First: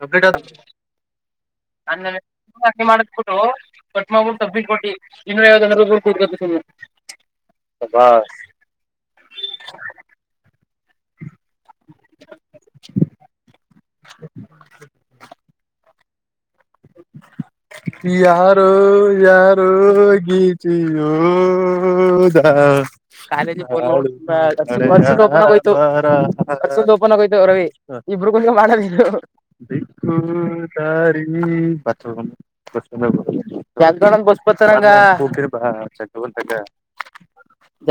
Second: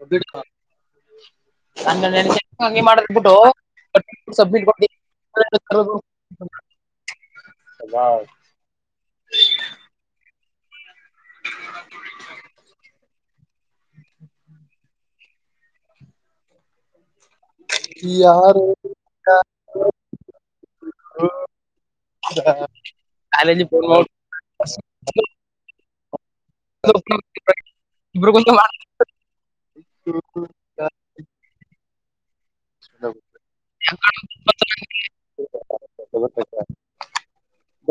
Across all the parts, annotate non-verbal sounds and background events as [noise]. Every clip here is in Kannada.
ಕಪ್ಲಿಟ ಹ [inaudible] ಹ ನೀ ಮಾಡ್ ಬಿಟ್ಟು ಮಾಡ್ಬಿಟ್ಟು ಕಟ್ ಮಾಡ್ಬಿಟ್ಟು ಸಿ ಸಬ್ಮಿಟ್ ಕೊಟ್ಟಿ [unintelligible] [inaudible] ಸಬಸ್ [inaudible] [inaudible] ಹ [inaudible] [inaudible] ಯಾರು ಯಾರೋ ಯಾರೋ ಗೀಚಿ ಯೋದಾ ಕಾಲೇಜಿ ಫೋನ್ ಕಾಲಜರ್ಷ ಭ [unintelligible] ಓಪನ್ಗೋಯ್ತು ರವಿ ಇಬ್ರಿಗೂ ಇಬ್ರಗೂ ಮಾಡವು [unintelligible] ಹ್ಮ್ ಬತ್ತು [unintelligible] ಬ ಬಸ್ಪಂಗ ಹ ಚ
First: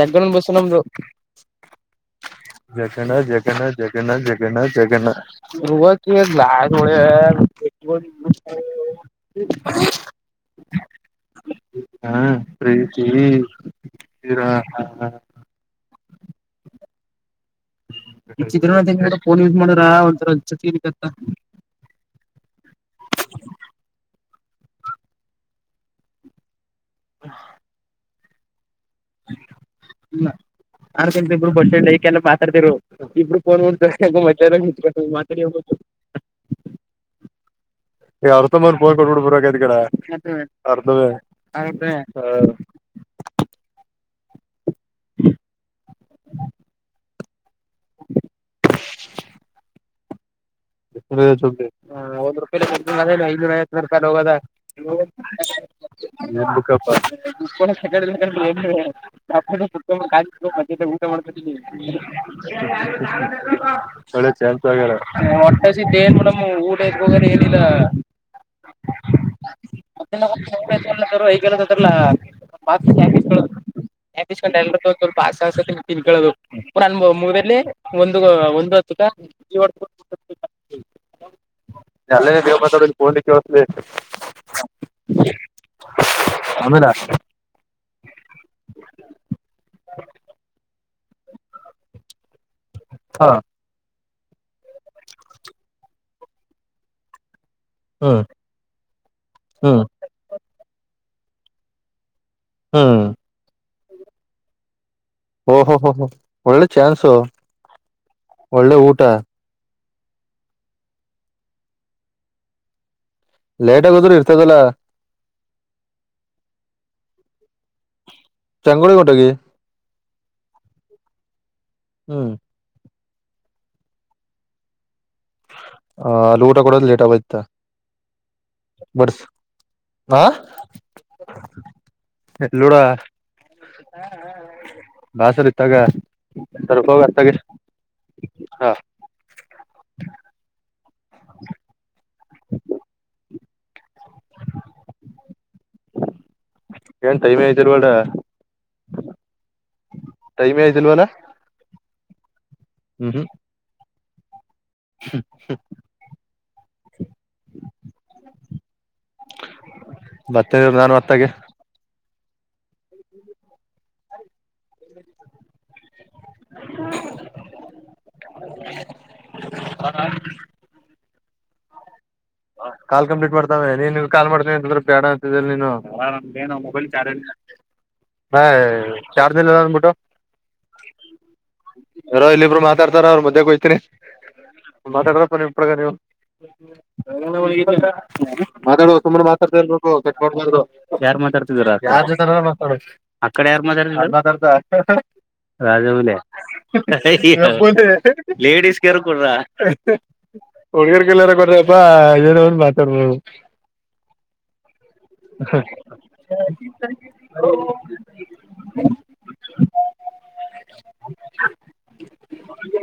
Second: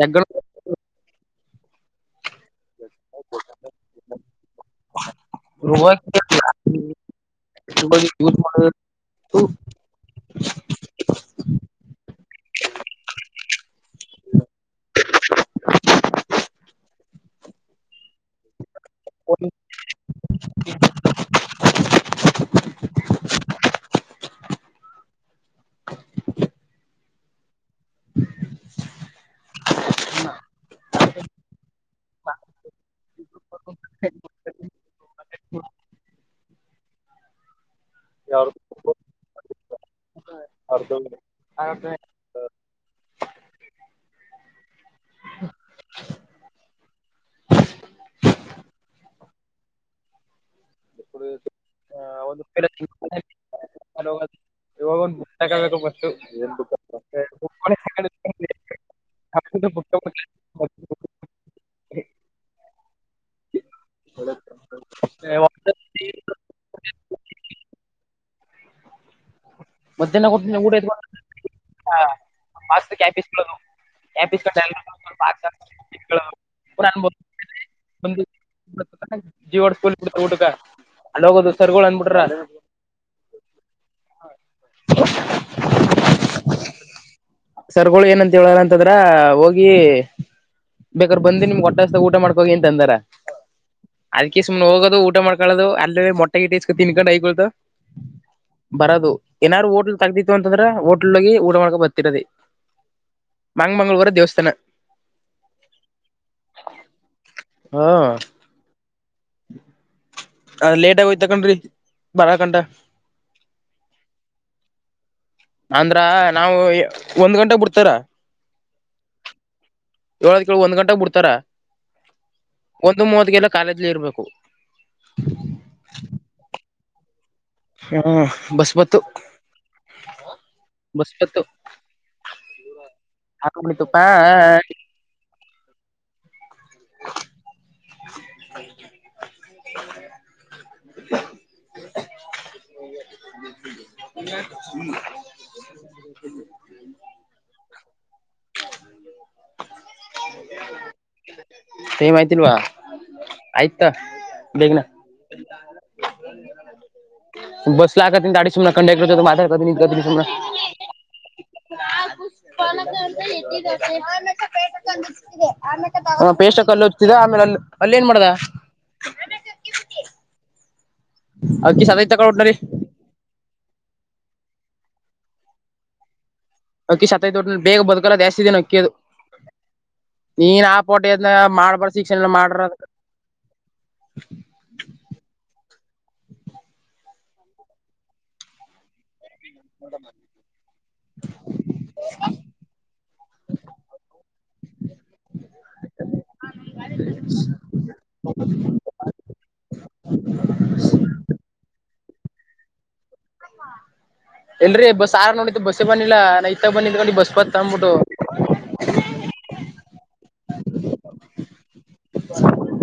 ಜಗ್ಗಳ ಬಸ ನಮ್ದು ಜಗನ್ನ ಜಗನ್ನ ಜಗನ್ನಾ ಜಗನ್ನ ಜಗನ್ನ ರಗ ಲ ಳ [unintelligible] ಯು ಮಾಡಲ [inaudible] ಹಾ ಪ್ರೀತಿ ಹಾ ಚಿತ್ರ್ರನಾ ತಿಂಬಿಟ್ಟು ಫನ್ ಯೂಸ್ ಮಾದುರೆ ಹುಚ್ಚು ಇಡ್ಕತೆ [inaudible] ಹ ಇ [unintelligible] ಆ ಕಂತ ಇಬ್ರು ಬಸ್ ಸ್ಟ್ಯಾಂಡ್ ಕೆಲ್ಲ ಮಾತಾಡ್ತಿರು ಇಬ್ರುಫೋನ್ ನೋ ಮಜ ಮಾತಾ ಹೋಗುದು [inaudible] ಈ ಅರ್ಧ ಮಂದ ಫೋನ್ ಕೊಟ್ಬಿಡ್ಬರಾಗದ್ ಕಡೆ ಅರ್ಧವೇ [inaudible] [inaudible] [inaudible] ಒಂದ್ ರೂಪಾಯ ಕೊಡ್ ಐನೂರ ಕಾಲ ಹೋಗದ ಒಂದು ಇವಾಗ ಒಂದ್ ಬುಕ್ ತಗೋಬೇಕು ಬಪ್ಪ ಕನ ಗಡ [unintelligible] ಅ ಕ ಫಸ್ಟ್ ಬುಕ್ [unintelligible] [unintelligible] ಮಾಡ್ತಾಳ್ಳ ಚ ಆಗ ಸಿದ್ದ ಪುಸ್ತಕ ಏನ್ ಮೇಡಮ್ ಊಟ ಹೋಗಾರ ಏನಿಲ್ಲ [unintelligible] ಅ ಮಧ್ಯಾಹ್ನ ಕೊಟ್ಟು ಲ್ಲಲ್ಲ ವಾಸ್ತು ಕ್ಯಾಪಿಸಸ್ [unintelligible] [unintelligible] ಹಸಸ ತಿನ್ಕೊಳ್ಳೋದು ಇಸ್ಕೊಳ್ಳೋದು ಪುನಃ ನ ಅನ್ಬೋದು ಮುಗದಲ್ಲಿ ಒಂದು ಒಂದು ಜೀವಡ್ ಸ್ಕೂಲ್ ಬಿಡ್ತ ಊಟಕ [unintelligible] ಅಲ್ಲ ದೇವಪಿಗೆಡ್ಲಿಕ್ಕೆ [unintelligible] ಅಮೇಲ ಸರ್ ಗಳು ಏನಂತ ಹೇಳಾರಂತಂದ್ರ ಹೋಗಿ ಬೇಕ ಬಂದು ನಿಮ್ಗೆ ಹೊಟ್ಟಷ್ಟದ ಊಟ ಮಾಡ್ಕೋಗ ಏಂತ ಅಂದಾರ ಹಾ ಅದ್ ಸುಮ್ನೆ ಹೋಗೋದು ಊಟ ಮಾಡಕೊಳ್ಳೋದು ಅಲ್ಲೇ ಮೊಟ್ಟೆ ಇಟೇಸ್ಕ ತಿನ್ಕೊಂಡು ಹಐಕೊತ ಹ್ಮ್ ಬರದು ಏನಾರು ಹ್ಮ್ ಹೋಟ್ಲ್ ತಗದಿತಿತ್ತು ಅಂತಂದ್ರ ಹೋಟ್ಲ್ ಹೋಗಿ ಊಟ ಮಾಡ್ಕ ಬರ್ತಿರದ ಹ್ಮ್ ಮಾಂಗಮಂಗಗಳೂರ ದೇವಸ್ಥಾನ ಓಹೋ ಹ ಹ ಒಳ್ಳೆ ಚಾನ್ಸು ಒಳ್ಳೆ ಊಟ ಅದ ಲೇಟ್ ಆಗೋಯ್ತ್ ತಕೊಂಡ್ರಿ ಬರಕಂಟ ಲೇಟ್ ಆಗೋದ್ರು ಇರ್ತದಲ್ಲ ಅಂದ್ರ ನಾವು ಒಂದ್ ಗಂಟೆ ಬಿಡ್ತಾರಾ ಚಂಗೋಳ ಕೊಟೆಗೆ ಏಳದ ಕೇಳ ಒಂದ್ ಗಂಟೆಗೆ ಬಿಡ್ತಾರ ಹ್ಮ್ ಒಂದು ಮೂವತ್ಿಗೆಲ್ಲ ಕಾಲೇಜ್ಲಿ ಇರ್ಬೇಕು ಆ ಅಲ್ಲಿ ಊಟ ಕೊಡದು ಲೇಟ್ ಆಗಯತ ಹಾ ಬಸಪತ್ತು ಬಸ್ಪತ್ತು ಎಲ್ಲೂಡ ಬಾಸರ್ ಇತ್ತಾಗ ಸ್ರ್ಪರ್ತ ಹಾ ಹ ಹ್ಮ ಏನ್ ಟೈಮೇ ಐತಿರ್ ಬಡ ಟೈಮೆ ಆಯತಿಲ್ವನಾ ಸಏ ಮಾಹತಿಲ್ವಾ ಆಯ್ತ ಹ್ಮ ಬಸ್ ಲ ಆಾಡಿ ಸುಮ ಕಂಡಕ್ಟರ್ ಮಾತ ಬರ್ತೇನೆ ಇರು ನಾನು ಅತ್ತಾಗೆ ಹಾ ಮೇ ಹ ಪೇಸ್ಕ್ಲ್ಲ ಹತಿದ ಆಮೇಲೆ ಅ ಅಲ್ಲ ಏನ್ ಮಾಡ್ದ ಅವಕ ಸಮಯ ಕಾಲ್ ಕಂಪ್ಲೀಟ್ ಮಾಡ್ತಾವೆ ನೀನ್ ನಿ್ ಕಾಲ್ ಮಾಡ್ತೀವ ಎಂತಂದ್ರ ಬೇಡ ಅಂತ ನೀನು ನ ಮೊಬೈಲ್ ಅಕ್ಕಿ ಚಾರ್ಜ ಸತೈತ್ ಒಟ್ನಲ್ಲಿ ಬೇಗ ಬದುಕಲ್ಲ ಹ ಜಾಸ್ತಿ ದಿನ ಅಕ್ಕಿ ಅದು ಚಾರ್ಜಲ್ಲ ಮಟ ನೀನ್ ಆ ಪೋಟಿ ಅದ್ನ ಮಾಡ್ಬಾರ ಯಾರೋ ಶಿಕ್ಷಣ ಮಾಡ್ರ ಇಲ್ಲಿಬ್ರು ಅದ ಮಾತಾಡ್ತಾರ ಅವರು ಮಧ್ಯಕ್ಕೆ ಹಯ್ತೀನಿ ಮಾತಾಡ್ರಪ್ಪ ನೀಗ ನೀವು ಮಾತಾಡುವ ಸು ಯಾರ್ ಮಾತಾಡ್ತಿದರ ಆಡೆ ಯಾರ್ ಮಾತಾಡ್ ದ ರಾಜವುಲೆ ಲೇಡೀಸ್ ಕೆರ್ ಕೊಡ್ರ ಹುಡ್ಗರ್ಗೆಲ್ಲಾರ ಕೊಡ್ರಪ್ಪಾ ಇದನ ಒಂದ್ ಮಾತಾಡ್ಬದು ಹ ಎಲ್ರರಿ ಬಸ್ ಆರ ನೋಡಿದ್ದು ಬಸ್ಸೇ ಬನ್ನಿಲ್ಲ ನಾ ಇತ್ತಾಗ ಬಂದಿಕೊಂಡಿ ಬಸ್ ಬತ್ ತಂದ್ಬಿಟ್ಟು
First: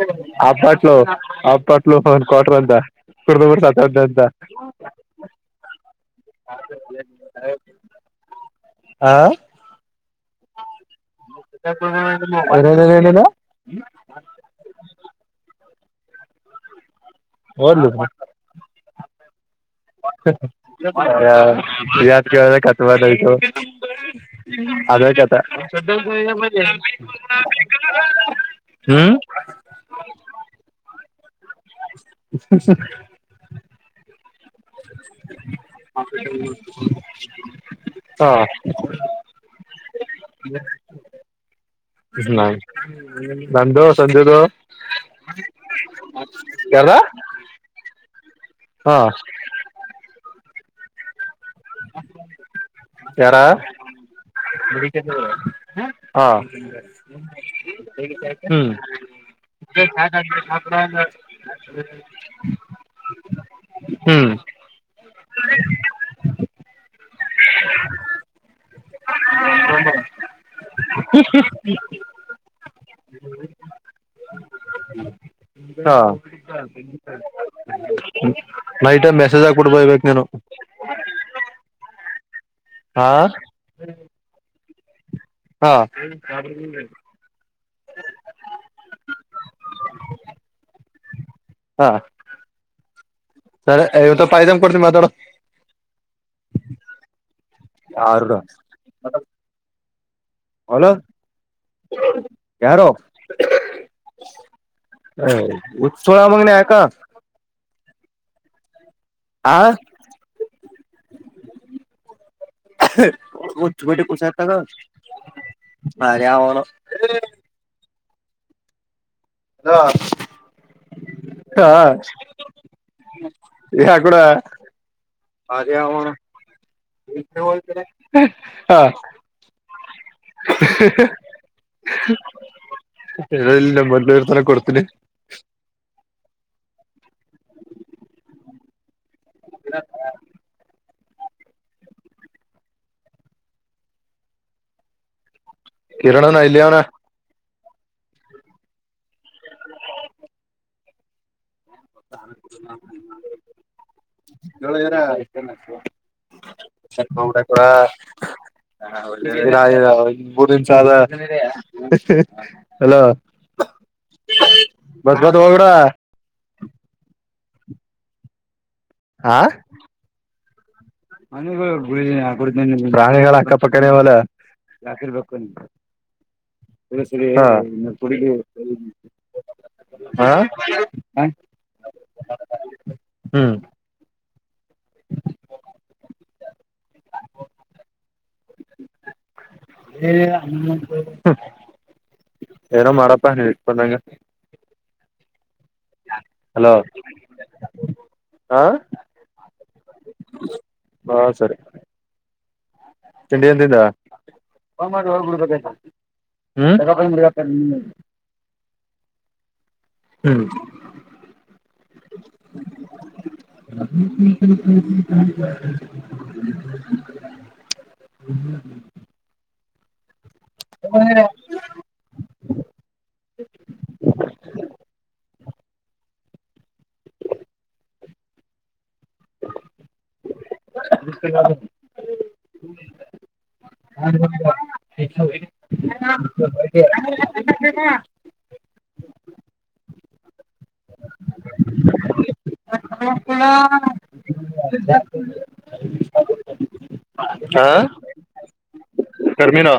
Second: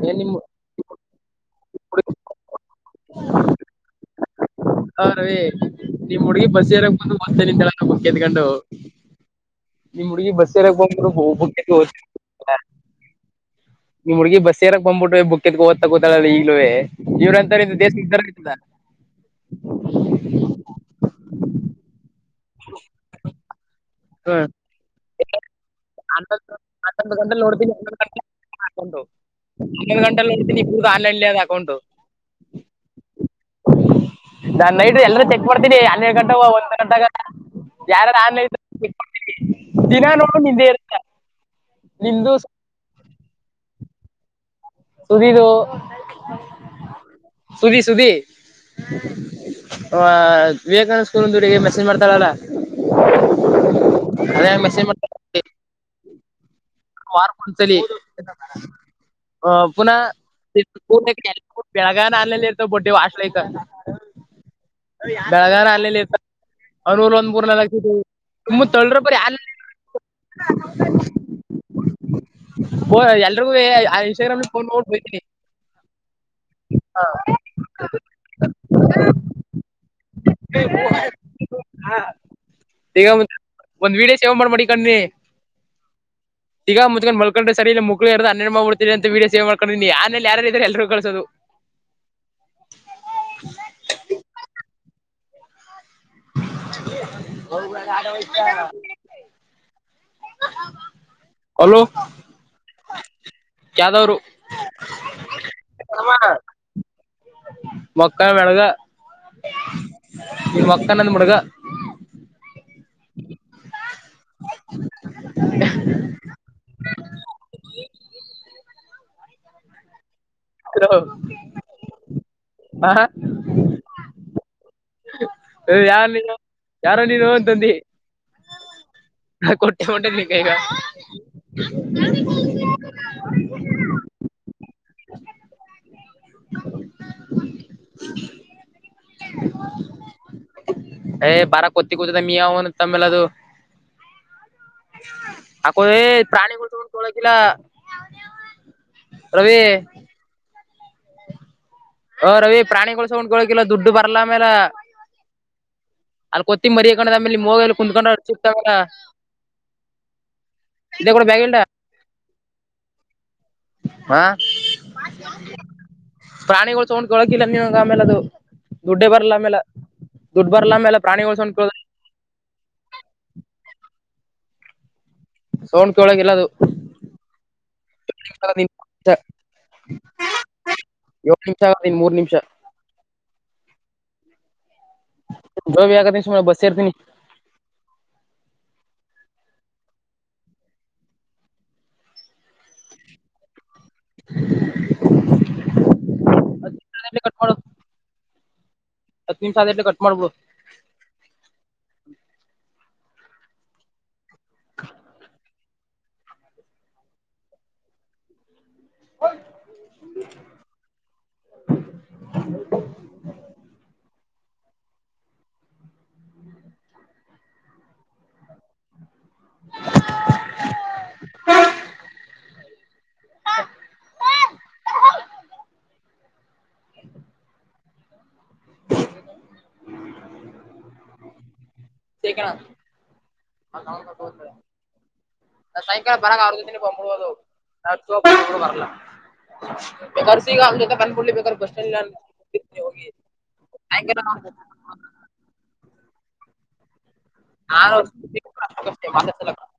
ಏನ್ ನಿಮ್ ಅಬಟ್ಲ ಅ ಪಟ್ಲು ಒ್ ಕ್ವಾಟರ್ ಅಂತ ಕುಡತ ಅಂತ ಹಾ ರವಿ ನಿಮ್ ಹುಡ್ಗಿ ಬಸ್ ಏಾರಕ್ಕೆ ಬಂದು ಬ್ತೇ ನಿಂತೆಲ್ಲ ಬುಕ್ ಎದಕೊಂಡು ಆ ಈ ಹುಗಿ ಬಸ್ಸ ಬ ಏನೇನೇನೇನೇನು ನಿ್ ಹುಗ ಬಸ್ ರಕ್ ಬ್ಬಿಟ್ಟ ಬುಕ್ಕದತ್ ದ್ತಾ ಗೊತಲ್ಲ ಈಗ್ಲುವೇ ಇವರತೋರ್ ಇದ್ರೆ ದೇಶ ಎಲ್ಲಿಂದ ಉದ್ದಾರ ಆಗ್ತದ ಾತ್ ಕೇಳ್ರ ಕತ್ಬಾರದಯ್ತು ಹ್ಮ್ [unintelligible] ಅದತ ಹನ್ನೊಂದು [unintelligible] ಅಕೌಟು ಒನ್ನ ಗಂಟಲ್ಲ ನೋಡ್ತೀನಿ ಇಗ ಆನ್ಲೈನ್ ಇಲ್ಲಿ ಅದು ಅಕೌಂಟು [unintelligible] ನಾನ್ ನೈಟ್ ಎಲ್ಲರ ಚೆಕ್ ಮಾಡ್ತೀನಿ ಹನ್ನೆಡು ಗಂಟೆಗೆ ಒಂದ ಗಂಟಾಗ ಯಾರರ ಹಾ ಆನ್ಲೈನ್ ದಿನಾ ನೋಡು ನಿಂದೆ ಇರ್ತ ನಂದು ಸಂಜೂದು ಸಧಿದು ಯಾರ ಸುಧಿ ಸುಧಿ ಹಾ ಆ ವಿವೇಕಾನಂದ ಸ್ಕೂಲ್ ಮೆಸೇಜ್ ಮಾಡ್ತಾಳಲ್ಲ ಯಾರ ಅದ ಮೆಸೇಜ್ ಮಾಡ್ತ ಹಾ ಹ್ಮ್ ಹ ಪುನಃ [unintelligible] ಬೆಳಗಾನ ಆನ್ಲೈನ್ ಇರ್ತಾವ ಬೋಡ್ಡೆ ಹೈಕ ಹ್ಮ್ ಬೆಳಗಾನಾ ಆನ್ಲೈನ್ ಅನ್ೂಲ್ ಒಂದಪರ್ ತುಂಬ ತಳ್ರ ಬರಿ [unintelligible] [unintelligible] ಓ ಎಲ್ರಿಗೂ ಆ ಇನ್ಸ್ಟಾಗ್ರಾಮ್ಲ್ಲಿ ಫೋನ್ ನೋ ಬೋಗತೀನಿ [unintelligible] ಹಾ ನೈಟೈ ಮೆಸೇಜ್ ಹಾಕ್ ಬುಡಬೇಕು ನೀನು ಹಾ ಹಾ ಒಂದ್ ವಿಡಿಯೋ ಸೇವ್ ಮಾಡಿ ಮಡಿಕಂದಿನಿ ಹಾ ತಿಕ್ಕ ಮುಚ್ಕೊಂಡು ಮಲ್ಕೊಂಡ್ರೆ ಸರಿ ಇಲ್ಲ ಅಂದ್ರೆ ಮಕ್ಳಿ ಹರದು ಹನ್ನೆರಡು ಮಾಡಿಬಿಡುತ್ತೀನಿ ಅಂತ ವಿಡಿಯೋ ಸೇವ್ ಮಾಡ್ಕೊಂಡು ಆಮೇಲೆ ಯಾರಾರ್ ಇದಾರೆ ಅವರೆಲ್ಲರಿಗೂ ಕಳಿಸಿ ಹ ಸರಿ ಇವತ್ತು ಪಾಯದಮ್ ಕೊಡ್ತೀನಿ ಮಾತಾಡು ಯಾರು [unintelligible] ಹಲೋ ಹಲೋ ಯಾರೋ ಯಾವ್ದವ್ರು ಹ ಹುಚ್ಚ ಸೂಳೇಮಗನೆ ಯಾಕ ಮೊಕ್ಕನ ಮಳಗ ಆ ಈ ಮೊಕ್ಕನದ ಮಡಗ [unintelligible] [inaudible] ಚೂ ಕುಶ್ಯಟಲ್ [unintelligible] ಅವನ್ಯಾವನೋ ಹಲೋ ಹಾ ಹ ಯಾ ಕೂಡ ಯೇ ಯಾಲ್ಲಿಲೋ ಹಾ ಹಾ ಕೊಟ್ಟೆ ಮಾಡಟಗ ಈಗ [unintelligible] ದೆರತಾನಕೊಡ್ತೀನಿ [inaudible] ಏ ಬಾರ ಕೊತ್ತ ಕುೂತದ ಮ ಅವನು ತಮ್ಮೇಲೆದು [inaudible] [unintelligible] ಆಕೋ ಕಿರಣನ ಇಲ್ಲಿ ಪ್ರಾಣಿಗಳು ಅವನ ತಗೊಂಡಕಳಕಿಲ್ಲ ರವಿ ಓ ರವಿ ಪ್ರಾಣಿಗಳ್ಸಕೊಂಡ್ಕಳಕಿಲ್ಲ ದುಡ್ಡು ಬರ್ಲಮೇಲೆ [unintelligible] ಚಿಕ್ತಾವಲ್ಲ ಮೂರ್ ನಿಮಿಸ್ ಆದ ಇದೇ ಕೂಡ ಬ್ಯಾಗ್ ಇಲ್ಡ ಹಲೋ ಹಾ ಬಸ್ ಬತ್ ಹೋಗ್ಬಿಡ ಪ್ರಾಣಿಗೊಳ್ ತೊಂಡ್ ಕಳಕಿಲ್ಲ ನಿವಗೆ ಆಮೇಲೆ ಅದು ದುಡ್ಡೇ ಬರ್ಲ ಆಮೇಲ ದುಡ್ ಬರ್ಲ ಆಮೇಲ ಮನ ಗ ರಾಳಿಗಳ ಅಕ್ಕಪಕ್ಕ ಅವಲ್ಲ [unintelligible] ಸೌಂಡ್ ಕೇಳೋಗಿಲ್ಲ ಅದು ಏಳು [unintelligible] ಹಾ ನಿಮಿಷ ಆಗದ ಇನ್ ಮೂರ್ ನಿಮಿಷ ಹ್ಮ್ ಜೋವಿ ಆಗತಿ ಬಸರ್ತಿ ನೀ ಏನೋ ಮಾಡಪ್ಪ ಹೇಳ ಪಲಗೆ ಹಲೋ ಕಟ್ ಮಾಡು ಹಾ ಹತ್ತು ನಿಮಿಷ ಆದಟ್ಲೆ ಕಟ್ ಮಾಡ್ಬಿಡು ಹಾ ಸರಿ ಚಂಡಿನ್ದಿಂದ ಬಾ ಮ [unintelligible] ಹ್ಮ ಹ್ಮ್ ಹ್ಮ್ ಹ್ಮ ಹ್ಮ್ಮ ಎಲ್ಲಾ ಹ ಹ ಬ ಬ ಕೇಣ ನ ಸಾಯಂಕಾಲ ಬರ ಆರ್ನಿ ಹ್ಮ್ ಬಡುವದು ನ ಬರ್ಲ್ಲ ಕರ್ಸಿಗ ಅವ್ ಜೊತೆ ಕನ್ಕಡ್ಲಿ ಬೇಕಾದ್ರ ಬಸ್ ಸ್ಟ್ಯಾಂಡ್ಲ್ಲ ಳ ನಾ ಕರ್ಮೀನ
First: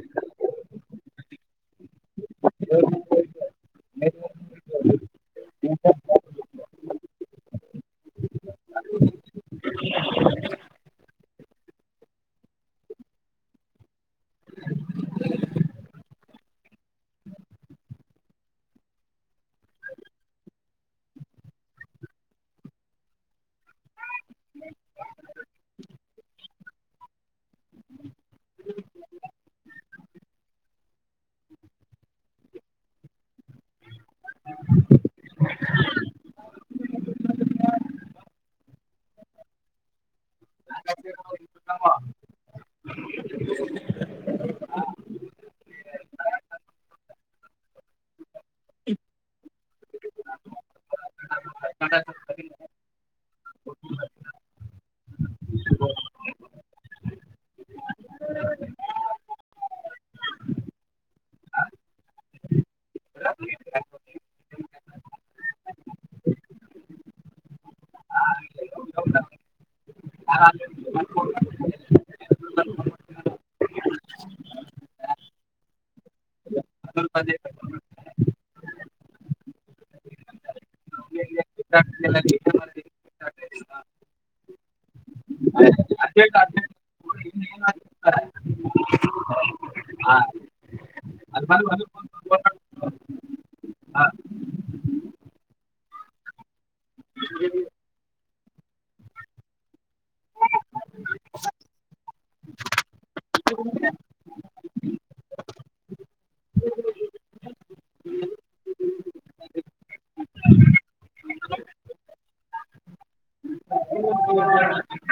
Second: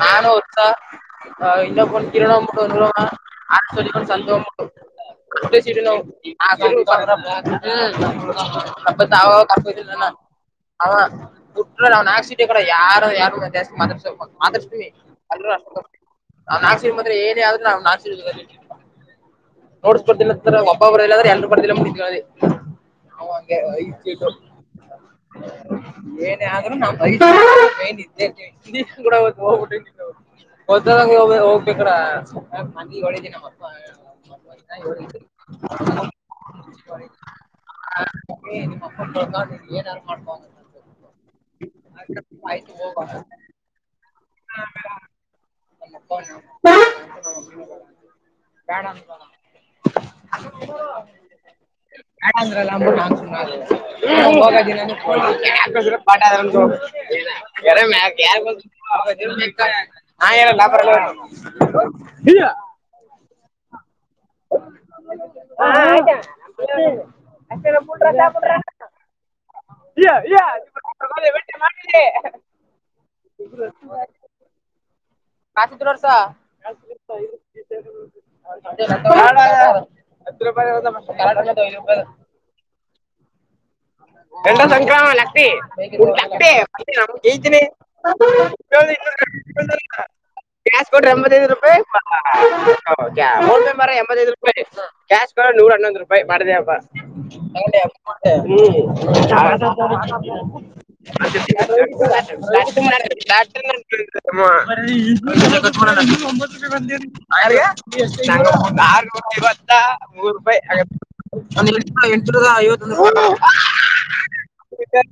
ಹೌ ನಾನು ಒತಾ ಇನ್ನ ಕೊ ಕಿಣ ಮಟ್ಟ ಆ ಸಿೊಂಡಂದು ಸಂದವ ಮಟ್ಟ ಕ ಸಿ ನಬ ಕ ಹ ಟ್ರ ನ್ ಹಾಕ್ಸ ಕಡ ಯಾರು ಯಾರು ಜಾಸ್ತಿ ಮಾತಾ ಮಾತತ ಅ ನಾ ನಾಗಸೀರ್ ಮಾಂದ್ರೆ ಏನೇ ಆದ್ರು ನಾವವು ನಾಸಿ ನೋಡ್ಸ್ ಬರ್ತನ ಒಪ್ಪ ಬರದಿಲ್ಲ್ರೆ ಎರರು ಬರ್ದಿಲ್ಲ ಮು ಹ ಹಂಗೆು ಹ ಹೋಗ್ಬೇಕಡ ಹೊನ ಮ ಹ ನಿಮ್ಮ ಫೋಟೋ ಕ ಏನಾದಾರು ಮಾಡ್ಬ ಆತು ಬಡ ಹ ಯಂದ್ರಲ್ಲಮ್ಮ ನಾನ್ ಹ ಕರನ ಹ ಹೌದಾ ಇಯ ಇಯೆ ಮಾಡಿದೆ ಪಚತ್ರ ವರ್ಷ ಹತ್ತು ರೂಪಾಯಾಯ ಎಲ್ಲ ಸಂಕ್ರಾಮಣತಿ ತಿನಿ ಗ್ಯಾಸ್ ಕಡ ರಂಬದದು ರಪ ಫೋನ್ ಮರ ಎಂಬತ್ತೈದು ರೂಪಾಯಿ ಕ್ಯಾಶ್ ಬ ನೂರ ಹನ್ನೊಂದು ರೂಪಾಯಿ ಮಾಡಿದೆಪ್ಪಾ ನ ಾ ಒತ್ತು ರೂಪಾಯಿ ಬಂದೇವ ಮೂರು ರೂಪಾಯಿ ಒಂದು ಲಕ್ಷ ಎಂಟನೂರ ಐವತ್ತೊ ಹದ